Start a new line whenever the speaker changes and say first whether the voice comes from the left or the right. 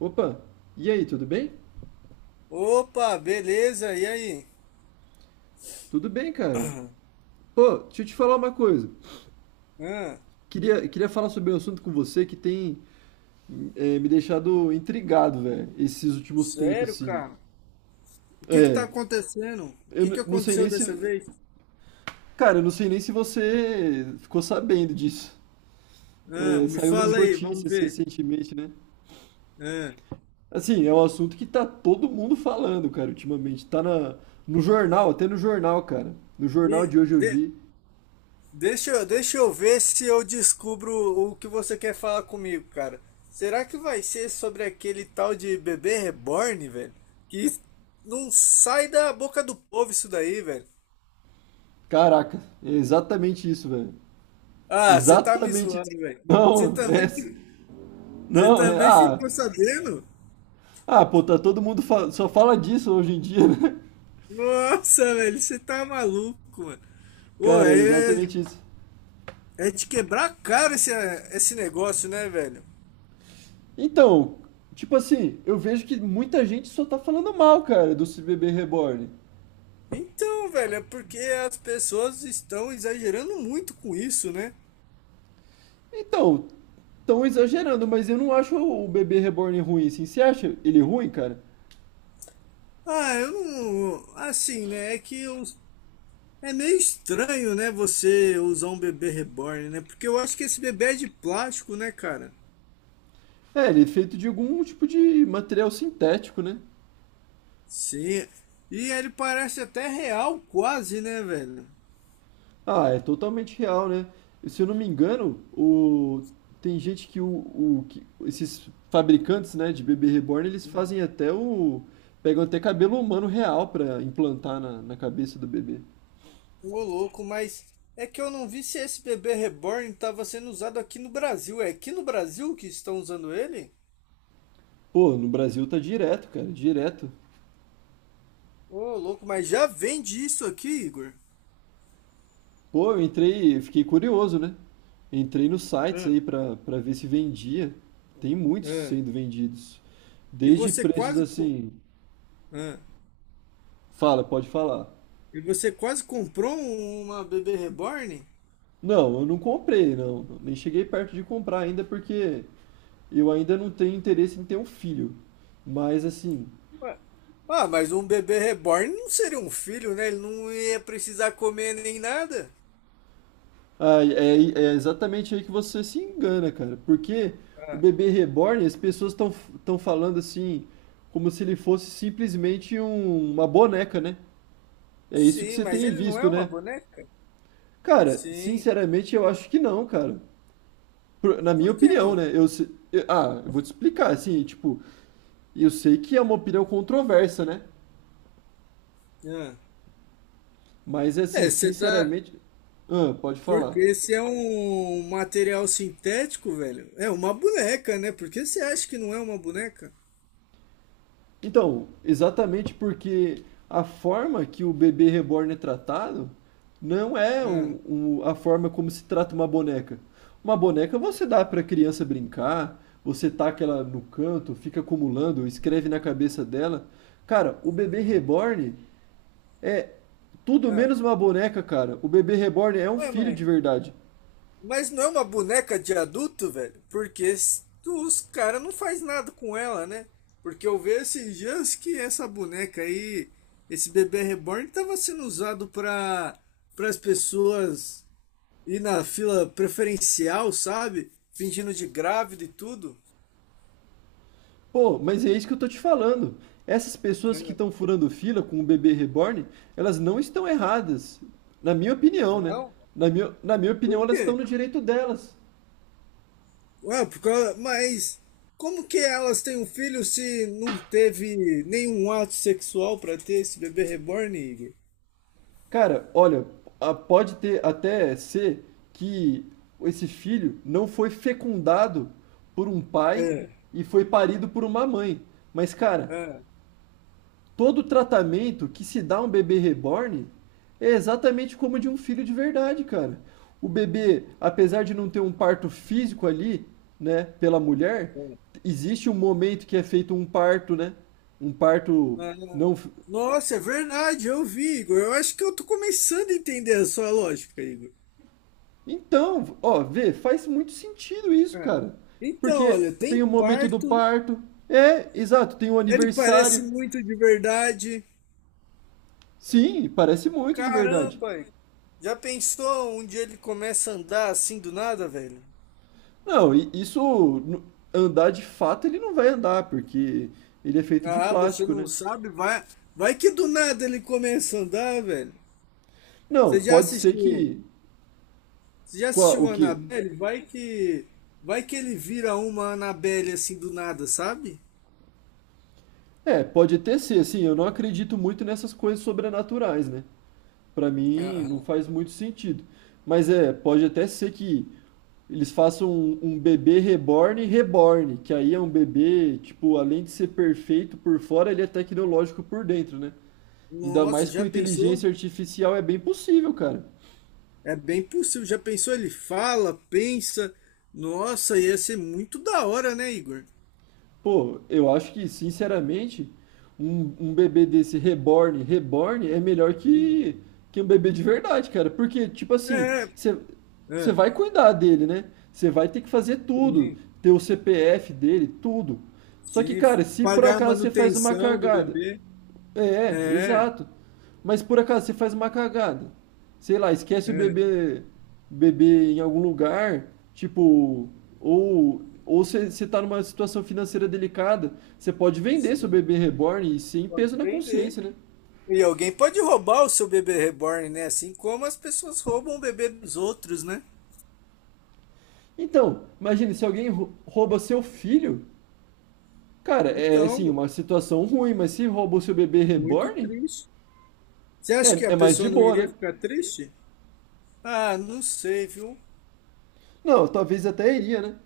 right: Opa, e aí, tudo bem?
left: Opa, beleza? E aí?
right: Tudo bem, cara. Pô, deixa eu te falar uma coisa.
left: Hã?
right: Queria falar sobre um assunto com você que tem me deixado intrigado, velho, esses últimos tempos,
left: Sério,
right: assim.
left: cara? O que que tá
right: É,
left: acontecendo? O que que
right: não sei
left: aconteceu
right: nem se.
left: dessa vez?
right: Cara, eu não sei nem se você ficou sabendo disso.
left: Hã?
right: É,
left: Me
right: saiu nas
left: fala aí, vamos
right: notícias
left: ver.
right: recentemente, né?
left: Hã?
right: Assim, é um assunto que tá todo mundo falando, cara, ultimamente. No jornal, até no jornal, cara. No jornal
left: me-
right: de hoje eu
left: de-
right: vi.
left: Deixa, deixa eu ver se eu descubro o que você quer falar comigo, cara. Será que vai ser sobre aquele tal de bebê reborn, velho? Que não sai da boca do povo isso daí, velho.
right: Caraca, é exatamente isso, velho.
left: Ah, você tá me
right: Exatamente.
left: zoando, velho. Você
right: Não,
left: também,
right: é,
left: você
right: não, é,
left: também
right: ah,
left: ficou sabendo?
right: ah, pô, tá todo mundo só fala disso hoje em dia, né?
left: Nossa, velho, você tá maluco, mano. Ô,
right: Cara, é
left: é,
right: exatamente isso.
left: é de quebrar a cara, esse negócio, né, velho?
right: Então, tipo assim, eu vejo que muita gente só tá falando mal, cara, do bebê reborn.
left: Então, velho, é porque as pessoas estão exagerando muito com isso, né?
right: Então, tão exagerando, mas eu não acho o bebê reborn ruim, assim. Você acha ele ruim, cara?
left: Ah, eu não. Assim, né? É meio estranho, né, você usar um bebê reborn, né? Porque eu acho que esse bebê é de plástico, né, cara?
right: É, ele é feito de algum tipo de material sintético, né?
left: Sim. E ele parece até real, quase, né, velho?
right: Ah, é totalmente real, né? Se eu não me engano, tem gente que esses fabricantes, né, de bebê reborn, eles fazem até pegam até cabelo humano real pra implantar na cabeça do bebê.
left: Ô louco, mas é que eu não vi se esse bebê reborn estava sendo usado aqui no Brasil. É aqui no Brasil que estão usando ele?
right: Pô, no Brasil tá direto, cara, direto.
left: Ô louco, mas já vende isso aqui, Igor?
right: Pô, eu entrei, eu fiquei curioso, né? Entrei nos sites
left: Ah,
right: aí pra ver se vendia. Tem muitos
left: ah.
right: sendo vendidos.
left: E
right: Desde
left: você
right: preços
left: quase co-
right: assim...
left: ah.
right: Fala, pode falar.
left: E você quase comprou uma bebê reborn?
right: Não, eu não comprei, não. Nem cheguei perto de comprar ainda porque eu ainda não tenho interesse em ter um filho. Mas assim,
left: Ué, ah, mas um bebê reborn não seria um filho, né? Ele não ia precisar comer nem nada.
right: é, é exatamente aí que você se engana, cara. Porque o
left: Ah,
right: bebê reborn, as pessoas estão falando assim, como se ele fosse simplesmente uma boneca, né? É isso que
left: sim,
right: você
left: mas
right: tem
left: ele não é
right: visto,
left: uma
right: né?
left: boneca?
right: Cara,
left: Sim.
right: sinceramente eu acho que não, cara. Na minha
left: Por que
right: opinião,
left: não?
right: né? Eu, se- eu- ah, eu vou te explicar, assim, tipo, eu sei que é uma opinião controversa, né?
left: Ah.
right: Mas assim,
left: É, você tá.
right: sinceramente, ah, pode falar.
left: Porque esse é um material sintético, velho. É uma boneca, né? Por que você acha que não é uma boneca?
right: Então, exatamente porque a forma que o bebê reborn é tratado não é
left: Hum.
right: a forma como se trata uma boneca. Uma boneca você dá para a criança brincar, você taca ela no canto, fica acumulando, escreve na cabeça dela. Cara, o bebê reborn é tudo
left: Ah.
right: menos uma boneca, cara. O bebê reborn é um
left: Ué,
right: filho de verdade.
left: mas não é uma boneca de adulto, velho? Porque os caras não faz nada com ela, né? Porque eu vejo esses dias que essa boneca aí, esse bebê reborn, tava sendo usado para as pessoas ir na fila preferencial, sabe? Fingindo de grávida e tudo.
right: Pô, mas é isso que eu tô te falando. Essas pessoas que
left: É.
right: estão furando fila com o bebê reborn, elas não estão erradas. Na minha opinião, né?
left: Não?
right: Na minha
left: Por
right: opinião, elas
left: quê?
right: estão no direito delas.
left: Mas como que elas têm um filho se não teve nenhum ato sexual pra ter esse bebê reborn, Igor?
right: Cara, olha, pode ter até ser que esse filho não foi fecundado por um pai
left: É,
right: e foi parido por uma mãe. Mas, cara,
left: é,
right: todo tratamento que se dá a um bebê reborn é exatamente como de um filho de verdade, cara. O bebê, apesar de não ter um parto físico ali, né, pela mulher,
left: é.
right: existe um momento que é feito um parto, né? Um parto
left: Ah,
right: não. f-
left: nossa, é verdade, eu vi, Igor. Eu acho que eu tô começando a entender a sua lógica, Igor.
right: Então, ó, vê, faz muito sentido isso,
left: É.
right: cara.
left: Então,
right: Porque
left: olha,
right: tem
left: tem
right: o momento do
left: parto,
right: parto. É, exato, tem o
left: ele parece
right: aniversário.
left: muito de verdade.
right: Sim, parece muito de verdade.
left: Caramba, Igor. Já pensou um dia ele começa a andar assim do nada, velho?
right: Não, e isso n- andar de fato ele não vai andar, porque ele é feito de
left: Ah, você
right: plástico, né?
left: não sabe? Vai que do nada ele começa a andar, velho.
right: Não,
left: Você já
right: pode ser
left: assistiu?
right: que
left: Você já
right: com
left: assistiu
right: o que
left: Annabelle? Vai que ele vira uma Annabelle assim do nada, sabe?
right: É, pode até ser, assim, eu não acredito muito nessas coisas sobrenaturais, né? Pra mim não
left: Aham.
right: faz muito sentido. Mas é, pode até ser que eles façam um bebê reborn reborn, que aí é um bebê, tipo, além de ser perfeito por fora, ele é tecnológico por dentro, né? Ainda
left: Nossa,
right: mais com
left: já
right: inteligência
left: pensou?
right: artificial é bem possível, cara.
left: É bem possível. Já pensou? Ele fala, pensa. Nossa, ia ser muito da hora, né, Igor?
right: Pô, eu acho que, sinceramente, um bebê desse reborn, reborn é melhor
left: Hum.
right: que um bebê de verdade, cara. Porque, tipo assim,
left: É, é,
right: você vai cuidar dele, né? Você vai ter que fazer tudo,
left: sim,
right: ter o CPF dele, tudo. Só que,
left: sim.
right: cara, se por
left: Pagar a
right: acaso você faz uma
left: manutenção do
right: cagada,
left: bebê.
right: é, é,
left: É,
right: exato. Mas por acaso você faz uma cagada. Sei lá, esquece o
left: é,
right: bebê, bebê em algum lugar, tipo, ou ou você tá numa situação financeira delicada, você pode vender seu
left: sim.
right: bebê reborn e sem
left: Pode
right: peso na
left: vender.
right: consciência, né?
left: E alguém pode roubar o seu bebê reborn, né? Assim como as pessoas roubam o bebê dos outros, né?
right: Então, imagine se alguém rouba seu filho, cara, assim,
left: Então,
right: uma situação ruim, mas se rouba o seu bebê
left: muito
right: reborn,
left: triste. Você acha
right: é,
left: que a
right: é mais de
left: pessoa não
right: boa,
left: iria
right: né?
left: ficar triste? Ah, não sei, viu?
right: Não, talvez até iria, né?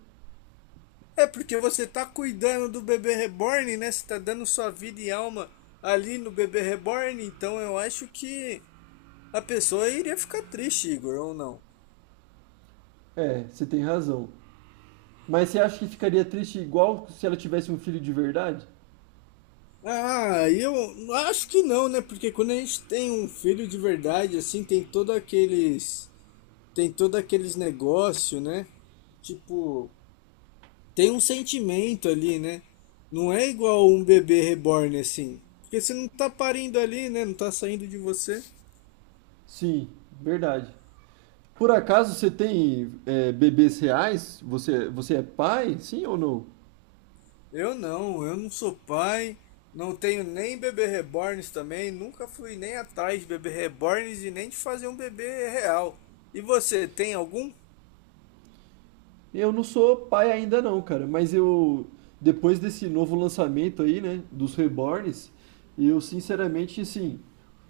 left: É porque você tá cuidando do bebê reborn, né? Você tá dando sua vida e alma ali no bebê reborn, então eu acho que a pessoa iria ficar triste, Igor, ou não?
right: É, você tem razão. Mas você acha que ficaria triste igual se ela tivesse um filho de verdade?
left: Ah, eu acho que não, né? Porque quando a gente tem um filho de verdade, assim, tem todo aqueles negócio, né? Tipo, tem um sentimento ali, né? Não é igual um bebê reborn assim, porque você não tá parindo ali, né? Não tá saindo de você.
right: Sim, verdade. Por acaso você tem bebês reais? Você é pai? Sim ou não?
left: Eu não sou pai, não tenho nem bebê reborns também, nunca fui nem atrás de bebê reborns e nem de fazer um bebê real. E você tem algum?
right: Eu não sou pai ainda não, cara, mas eu depois desse novo lançamento aí, né, dos Reborns, eu sinceramente assim,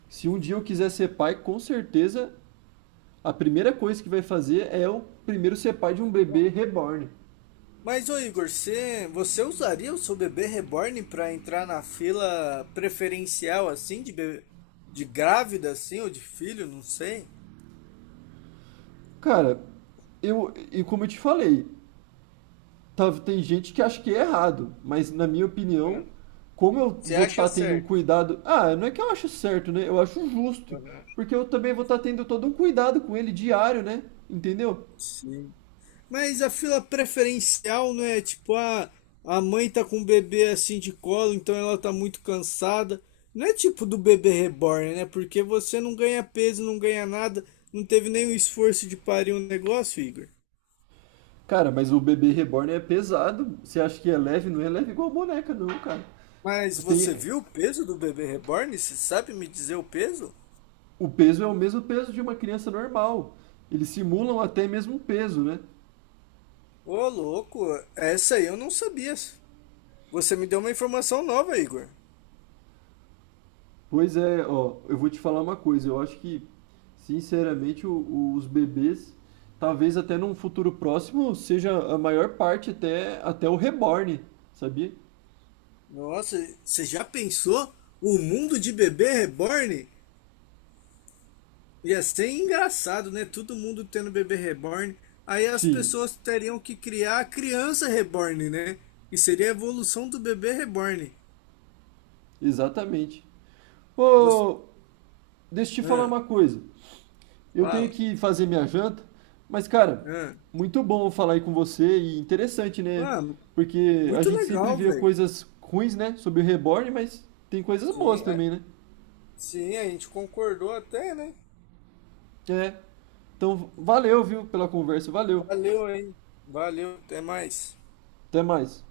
right: se um dia eu quiser ser pai, com certeza a primeira coisa que vai fazer é eu primeiro ser pai de um bebê reborn.
left: Mas, ô Igor, você usaria o seu bebê reborn para entrar na fila preferencial, assim, de bebê, de grávida, assim, ou de filho, não sei?
right: Cara, eu e como eu te falei, tem gente que acha que é errado, mas na minha
left: É.
right: opinião, como eu
left: Você
right: vou
left: acha
right: estar tendo um
left: certo?
right: cuidado. Ah, não é que eu acho certo, né? Eu acho justo.
left: Aham.
right: Porque eu também vou estar tendo todo um cuidado com ele diário, né? Entendeu?
left: Sim. Mas a fila preferencial não é tipo, ah, a mãe tá com o bebê assim de colo, então ela tá muito cansada. Não é tipo do bebê reborn, né? Porque você não ganha peso, não ganha nada, não teve nenhum esforço de parir um negócio, Igor.
right: Cara, mas o bebê reborn é pesado. Você acha que é leve? Não é leve igual a boneca, não, cara.
left: Mas você
right: Tem,
left: viu o peso do bebê reborn? Você sabe me dizer o peso?
right: o peso é o mesmo peso de uma criança normal. Eles simulam até mesmo peso, né?
left: Ô, louco, essa aí eu não sabia. Você me deu uma informação nova, Igor.
right: Pois é, ó, eu vou te falar uma coisa. Eu acho que, sinceramente, os bebês, talvez até num futuro próximo, seja a maior parte até, até o reborn, sabia?
left: Nossa, você já pensou? O mundo de bebê reborn? Ia ser engraçado, né? Todo mundo tendo bebê reborn. Aí as
right: Sim,
left: pessoas teriam que criar a criança reborn, né? E seria a evolução do bebê reborn.
right: exatamente.
left: Você...
right: Ô, deixa eu te falar
left: Ah,
right: uma coisa. Eu tenho
left: fala.
right: que fazer minha janta, mas, cara,
left: Ah,
right: muito bom falar aí com você e interessante, né?
left: ah,
right: Porque a
left: muito
right: gente sempre
left: legal,
right: vê
left: velho.
right: coisas ruins, né, sobre o reborn, mas tem coisas boas
left: Sim,
right: também, né?
left: sim, a gente concordou até, né?
right: É. Então, valeu, viu, pela conversa. Valeu.
left: Valeu aí. Valeu, até mais.
right: Até mais.